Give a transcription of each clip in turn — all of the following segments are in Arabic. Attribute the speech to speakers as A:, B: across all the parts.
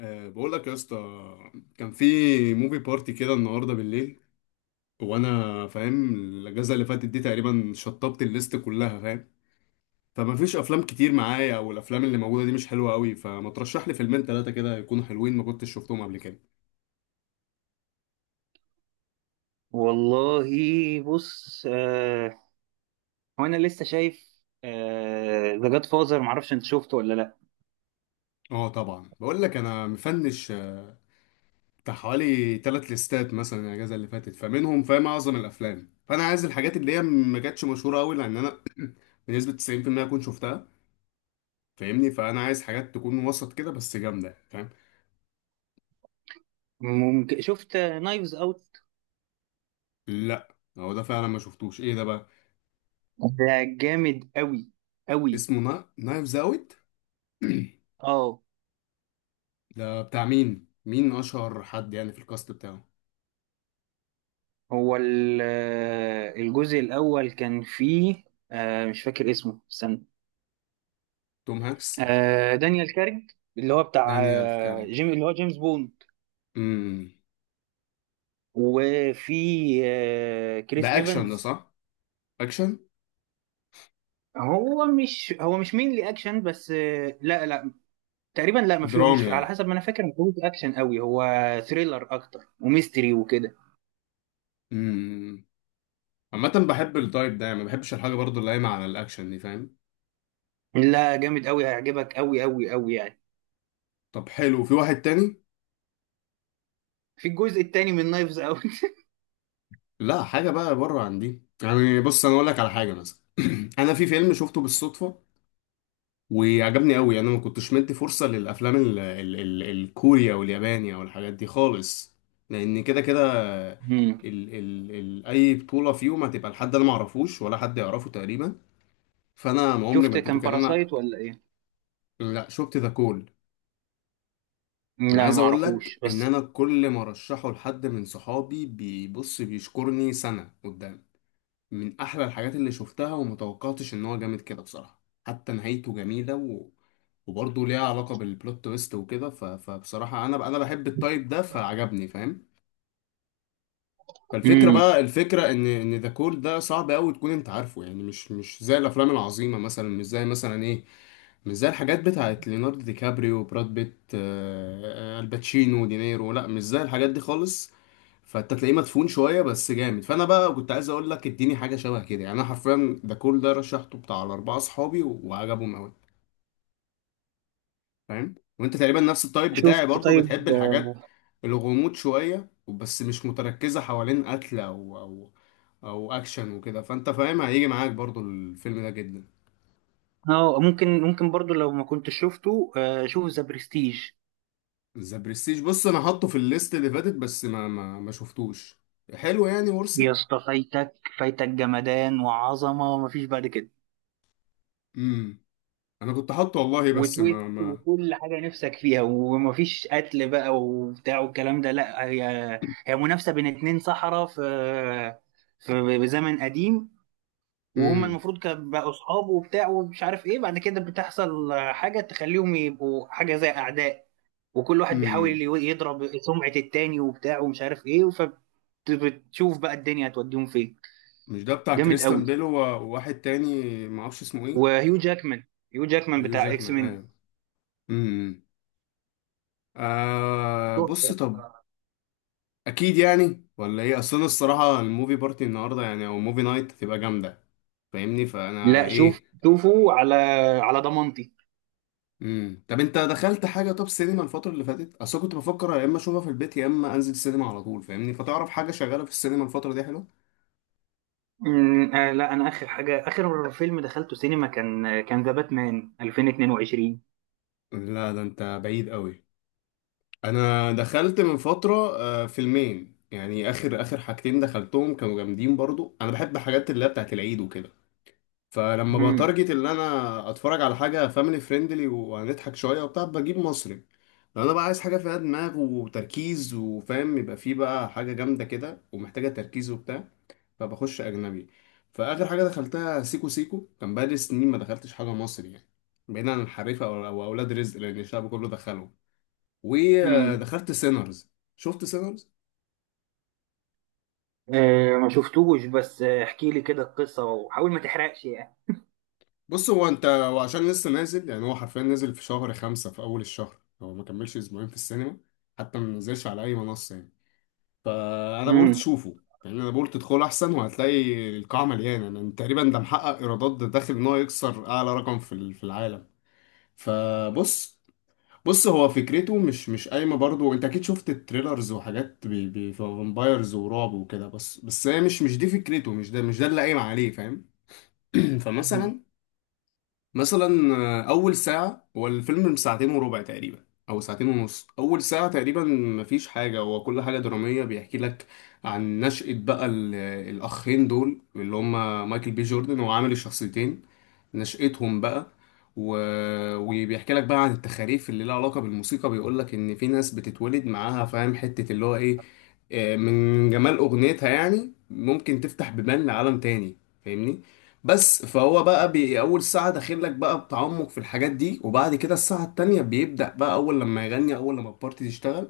A: أه بقول لك يا اسطى كان في موفي بارتي كده النهارده بالليل. وانا فاهم الاجازه اللي فاتت دي تقريبا شطبت الليست كلها، فاهم؟ فما فيش افلام كتير معايا، او الافلام اللي موجوده دي مش حلوه قوي، فما ترشح لي فيلمين ثلاثه كده يكونوا حلوين ما كنتش شفتهم قبل كده.
B: والله بص وانا لسه شايف ذا جاد فازر، معرفش انت شفته ولا لا.
A: اه طبعا بقول لك انا مفنش بتاع حوالي ثلاث ليستات مثلا الاجازه اللي فاتت، فمنهم فاهم اعظم الافلام، فانا عايز الحاجات اللي هي ما كانتش مشهوره قوي، لان انا بنسبه 90% اكون شفتها، فاهمني؟ فانا عايز حاجات تكون وسط كده بس جامده، فاهم؟
B: ممكن شفت نايفز اوت؟
A: لا هو ده فعلا ما شفتوش، ايه ده بقى؟
B: ده جامد قوي قوي.
A: اسمه نايفز اوت.
B: اه،
A: ده بتاع مين؟ مين اشهر حد يعني في الكاست بتاعه؟
B: هو الجزء الاول كان فيه، مش فاكر اسمه، استنى.
A: توم هانكس؟
B: دانيال كارج، اللي هو بتاع
A: دانيال كارينج.
B: جيم، اللي هو جيمس بوند.
A: امم.
B: وفي كريس
A: ده اكشن ده،
B: ايفنز.
A: صح؟ اكشن.
B: هو مش مين لي اكشن بس، لا لا، تقريبا لا، ما فيه،
A: درامي
B: مش على
A: يعني.
B: حسب ما انا فاكر، ما فيهوش اكشن قوي هو. ثريلر اكتر وميستري وكده.
A: امم. عامه بحب التايب ده، يعني ما بحبش الحاجه برضو اللي قايمه على الاكشن دي، فاهم؟
B: لا جامد قوي، هيعجبك قوي قوي قوي يعني.
A: طب حلو، في واحد تاني؟
B: في الجزء التاني من نايفز اوت.
A: لا حاجه بقى بره عن دي. يعني بص انا اقول لك على حاجه مثلا. انا في فيلم شفته بالصدفه وعجبني قوي. يعني انا ما كنتش مدي فرصة للافلام ال ال ال الكوريا واليابانية والحاجات دي خالص، لان كده كده
B: مم.
A: ال ال ال اي بطولة فيهم هتبقى لحد انا ما اعرفوش ولا حد يعرفه تقريبا، فانا ما عمري ما
B: شفت
A: اديته
B: كان
A: كان انا.
B: باراسايت ولا ايه؟
A: لا شفت ذا كول. انا
B: لا
A: عايز
B: ما
A: اقول
B: اعرفوش
A: لك ان
B: بس.
A: انا كل ما ارشحه لحد من صحابي بيبص بيشكرني سنة قدام، من احلى الحاجات اللي شفتها، ومتوقعتش ان هو جامد كده بصراحه. حتى نهايته جميله وبرضه ليها علاقه بالبلوت تويست وكده، فبصراحه انا بحب التايب ده فعجبني، فاهم؟ فالفكره
B: امم.
A: بقى، الفكره ان ذا كول ده صعب قوي تكون انت عارفه، يعني مش زي الافلام العظيمه مثلا، مش زي مثلا ايه، مش زي الحاجات بتاعت ليوناردو دي كابريو، براد بيت، الباتشينو، دينيرو، لا مش زي الحاجات دي خالص. فانت تلاقيه مدفون شويه بس جامد. فانا بقى كنت عايز اقول لك اديني حاجه شبه كده، يعني انا حرفيا ده كل ده رشحته بتاع الاربعه اصحابي وعجبهم قوي، فاهم؟ وانت تقريبا نفس التايب بتاعي،
B: شفت؟
A: برضو
B: طيب.
A: بتحب الحاجات، الغموض شويه، بس مش متركزه حوالين قتل او او اكشن وكده، فانت فاهم، هيجي معاك برضو الفيلم ده جدا.
B: اه ممكن، ممكن برضو لو ما كنتش شفته، شوف ذا برستيج.
A: ذا برستيج بص انا حاطه في الليست اللي فاتت بس ما شفتوش. حلو يعني
B: يا
A: ورثت.
B: اسطى فايتك، فايتك جمدان وعظمه ومفيش بعد كده.
A: امم. انا كنت حاطه والله، بس
B: وتويست
A: ما.
B: وكل حاجة نفسك فيها، ومفيش قتل بقى وبتاع والكلام ده، لا. هي، هي منافسة بين اتنين سحرة في، بزمن قديم. وهم
A: امم.
B: المفروض كانوا بقوا صحاب وبتاع ومش عارف ايه، بعد كده بتحصل حاجة تخليهم يبقوا حاجة زي أعداء. وكل واحد بيحاول
A: امم.
B: يضرب سمعة التاني وبتاع ومش عارف ايه. فبتشوف بقى الدنيا هتوديهم فين.
A: مش ده بتاع
B: جامد
A: كريستان
B: قوي.
A: بيل وواحد تاني ما اعرفش اسمه ايه؟
B: وهيو جاكمان، هيو جاكمان
A: يو
B: بتاع اكس
A: جاكمان،
B: مين.
A: ايوه. امم. آه بص، طب
B: تحفة.
A: اكيد يعني ولا ايه؟ اصل انا الصراحه الموفي بارتي النهارده، يعني او موفي نايت، هتبقى جامده، فاهمني؟ فانا
B: لا شوف،
A: ايه.
B: شوفوا على، على ضمانتي.
A: امم، طب انت دخلت حاجه طب سينما الفتره اللي فاتت؟ اصل كنت بفكر يا اما اشوفها في البيت يا اما انزل السينما على طول، فاهمني؟ فتعرف حاجه شغاله في السينما الفتره دي حلو؟
B: أمم، آه لا انا اخر حاجه، اخر فيلم دخلته سينما كان، كان ذا باتمان 2022.
A: لا ده انت بعيد قوي. انا دخلت من فتره فيلمين، يعني اخر حاجتين دخلتهم كانوا جامدين برضو. انا بحب حاجات اللي هي بتاعت العيد وكده، فلما
B: امم.
A: بتارجت ان انا اتفرج على حاجه فاميلي فريندلي وهنضحك شويه وبتاع، بجيب مصري. لو انا بقى عايز حاجه فيها دماغ وتركيز وفاهم، يبقى فيه بقى حاجه جامده كده ومحتاجه تركيز وبتاع، فبخش اجنبي. فاخر حاجه دخلتها سيكو سيكو، كان بقالي سنين ما دخلتش حاجه مصري، يعني بعيدا عن الحريفه او اولاد رزق لان الشعب كله دخله.
B: امم.
A: ودخلت سينرز. شفت سينرز؟
B: آه ما شفتوش بس، احكي لي كده القصه وحاول ما تحرقش يعني.
A: بص هو انت وعشان لسه نازل، يعني هو حرفيا نازل في شهر خمسة في اول الشهر، هو ما كملش اسبوعين في السينما، حتى ما نزلش على اي منصه يعني. فانا بقول
B: امم.
A: تشوفه، يعني انا بقول تدخل احسن، وهتلاقي القاعه مليانه يعني تقريبا. ده محقق ايرادات، ده داخل ان هو يكسر اعلى رقم في في العالم. فبص، بص هو فكرته مش قايمه برضو. انت اكيد شفت التريلرز وحاجات فامبايرز ورعب وكده، بس بس هي مش دي فكرته، مش ده اللي قايم عليه، فاهم؟
B: أمم.
A: فمثلا، مثلا اول ساعه، هو الفيلم ساعتين وربع تقريبا او ساعتين ونص، اول ساعه تقريبا مفيش حاجه، هو كل حاجه دراميه بيحكي لك عن نشأة بقى الاخين دول اللي هما مايكل بي جوردن وعامل الشخصيتين، نشأتهم بقى و... وبيحكي لك بقى عن التخاريف اللي لها علاقه بالموسيقى، بيقول لك ان في ناس بتتولد معاها، فاهم، حته اللي هو ايه، من جمال اغنيتها يعني ممكن تفتح بيبان لعالم تاني، فاهمني؟ بس فهو بقى بي اول ساعه داخل لك بقى بتعمق في الحاجات دي، وبعد كده الساعه التانية بيبدا بقى، اول لما يغني، اول لما البارتي تشتغل،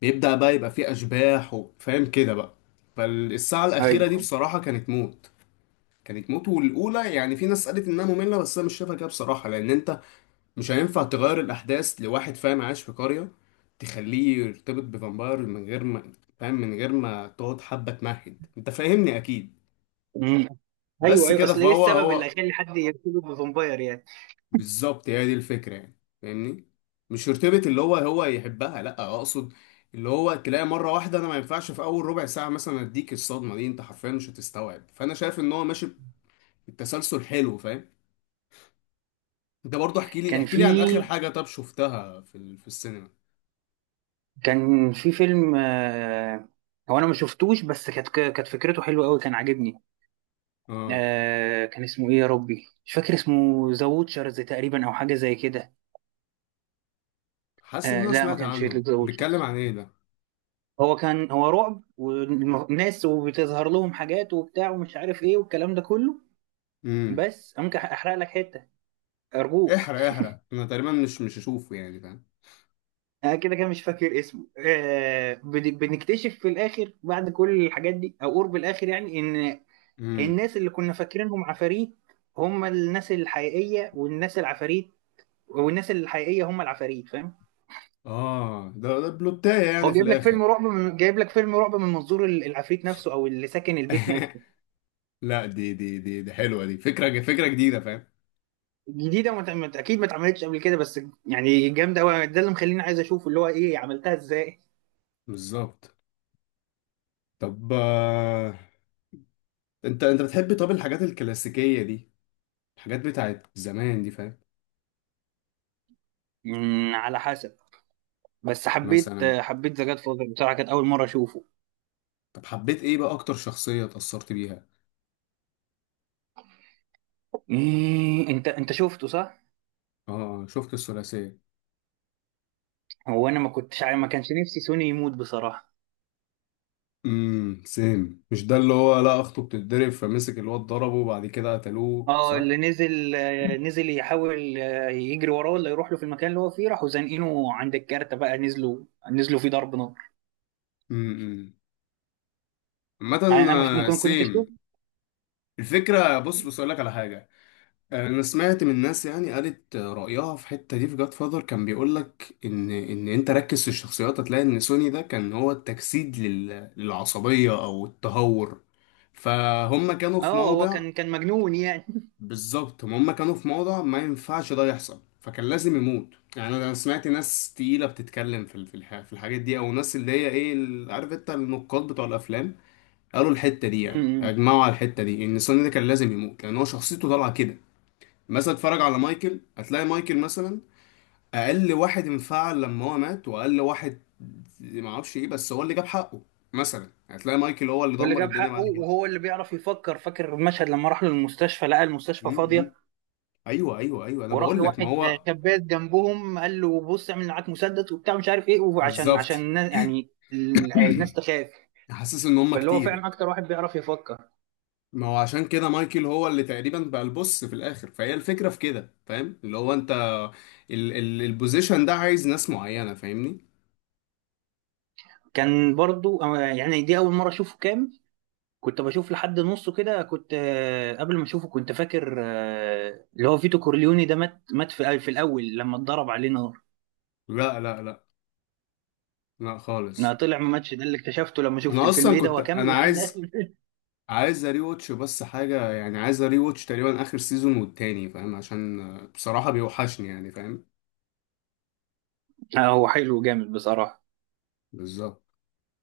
A: بيبدا بقى يبقى فيه اشباح وفاهم كده بقى. فالساعه الاخيره دي
B: ايوه.
A: بصراحه كانت موت، كانت موت. والاولى، يعني في ناس قالت انها ممله، بس انا مش شايفها كده بصراحه، لان انت مش هينفع تغير الاحداث لواحد فاهم عايش في قريه تخليه يرتبط بفامباير من غير ما، فاهم، من غير ما تقعد حبه تمهد، انت فاهمني اكيد.
B: أمم. ايوه
A: بس
B: ايوه،
A: كده.
B: اصل ايه
A: فهو
B: السبب اللي
A: هو
B: خلى حد يرتبط بفامباير يعني؟
A: بالظبط هي دي الفكرة، يعني فاهمني؟ مش يرتبط اللي هو هو يحبها، لا اقصد اللي هو تلاقي مرة واحدة. انا ما ينفعش في اول ربع ساعة مثلا اديك الصدمة دي، انت حرفيا مش هتستوعب، فانا شايف ان هو ماشي بالتسلسل حلو، فاهم؟ انت برضو احكي لي
B: كان
A: احكي لي عن
B: في،
A: اخر حاجة طب شفتها في في السينما.
B: كان في فيلم، هو انا ما شفتوش بس كانت، كانت فكرته حلوه قوي، كان عاجبني.
A: اه،
B: كان اسمه ايه يا ربي، مش فاكر اسمه. ذا ووتشرز تقريبا او حاجه زي كده.
A: حاسس ان انا
B: لا ما
A: سمعت
B: كانش
A: عنه،
B: ذا
A: بيتكلم
B: ووتشرز.
A: عن ايه ده؟
B: هو كان، هو رعب والناس وبتظهر لهم حاجات وبتاع ومش عارف ايه والكلام ده كله.
A: امم.
B: بس ممكن احرق لك حته؟ ارجوك.
A: احرق، احرق، انا تقريبا مش هشوفه يعني، فاهم؟
B: انا كده كده مش فاكر اسمه. بنكتشف في الاخر بعد كل الحاجات دي، او قرب الاخر يعني، ان
A: امم.
B: الناس اللي كنا فاكرينهم عفاريت هم الناس الحقيقيه، والناس العفاريت والناس الحقيقيه هم العفاريت، فاهم؟
A: اه ده ده بلوتاية
B: هو
A: يعني في
B: جايب لك فيلم
A: الاخر؟
B: رعب من، جايب لك فيلم رعب من منظور العفريت نفسه، او اللي ساكن البيت نفسه.
A: لا دي حلوة، دي فكرة، فكرة جديدة، فاهم؟
B: جديده، ما ت- ما ت- اكيد ما اتعملتش قبل كده، بس يعني جامده قوي، ده اللي مخليني عايز اشوف اللي هو ايه، عملتها ازاي.
A: بالظبط. طب انت بتحب طب الحاجات الكلاسيكية دي، الحاجات بتاعت زمان دي، فاهم؟
B: على حسب. بس حبيت،
A: مثلا.
B: حبيت ذا جاد فاذر بصراحه، كانت اول مره اشوفه.
A: طب حبيت ايه بقى اكتر شخصية اتأثرت بيها؟
B: انت، انت شفته صح؟
A: اه شفت الثلاثية.
B: هو انا ما كنتش عارف- ما كانش نفسي سوني يموت بصراحه.
A: امم، سيم، مش ده اللي هو، لا، اخته بتتضرب فمسك الواد ضربه، وبعد كده قتلوه،
B: اه
A: صح؟
B: اللي نزل، نزل يحاول، يجري وراه ولا يروح له في المكان اللي هو فيه، راحوا زانقينه عند الكارتة بقى، نزلوا، نزلوا فيه ضرب نار.
A: امم امم. عامة،
B: يعني انا مش ممكن كنت.
A: سيم، الفكرة، بص بص اقول لك على حاجة. انا سمعت من ناس، يعني قالت رايها في الحته دي في جاد فاذر، كان بيقول لك ان انت ركز في الشخصيات، هتلاقي ان سوني ده كان هو التجسيد للعصبيه او التهور، فهم كانوا في
B: اه هو
A: موضع.
B: كان، كان مجنون يعني.
A: بالظبط، هم كانوا في موضع ما ينفعش ده يحصل، فكان لازم يموت. يعني انا سمعت ناس تقيله بتتكلم في في الحاجات دي، او ناس اللي هي ايه عارف انت النقاد بتوع الافلام، قالوا الحته دي، يعني
B: أمم.
A: اجمعوا على الحته دي ان سوني ده كان لازم يموت لان هو شخصيته طالعه كده. مثلا اتفرج على مايكل، هتلاقي مايكل مثلا اقل واحد انفعل لما هو مات، واقل واحد ما اعرفش ايه، بس هو اللي جاب حقه. مثلا هتلاقي مايكل هو اللي
B: واللي
A: دمر
B: جاب
A: الدنيا
B: حقه
A: بعد كده.
B: وهو اللي بيعرف يفكر، فاكر المشهد لما راح له المستشفى لقى المستشفى
A: م- م.
B: فاضيه،
A: ايوه ايوه، انا
B: وراح
A: بقول
B: له
A: لك ما
B: واحد
A: هو
B: شبات جنبهم قال له بص اعمل معاك مسدس وبتاع مش عارف ايه، وعشان،
A: بالظبط.
B: عشان الناس يعني الناس تخاف.
A: حاسس ان هم
B: فاللي هو
A: كتير.
B: فعلا اكتر واحد بيعرف يفكر.
A: ما هو عشان كده مايكل هو اللي تقريبا بقى البص في الاخر، فهي الفكره في كده، فاهم؟ اللي هو انت ال البوزيشن ده عايز ناس معينه، فاهمني؟
B: كان برضو، يعني دي اول مره اشوفه كامل. كنت بشوف لحد نصه كده، كنت قبل ما اشوفه كنت فاكر، اللي هو فيتو كورليوني ده مات، مات في، في الاول لما اتضرب عليه نار.
A: لا لا
B: ما
A: خالص.
B: طلع مماتش، ده اللي اكتشفته لما شفت
A: انا
B: الفيلم،
A: اصلا
B: ايه ده
A: كنت
B: هو كمل
A: انا
B: لحد اخر
A: عايز،
B: الفيلم.
A: عايز اري واتش بس حاجة، يعني عايز اري واتش تقريبا اخر سيزون والتاني، فاهم؟ عشان بصراحة بيوحشني يعني، فاهم؟
B: هو حلو جامد بصراحة.
A: بالظبط.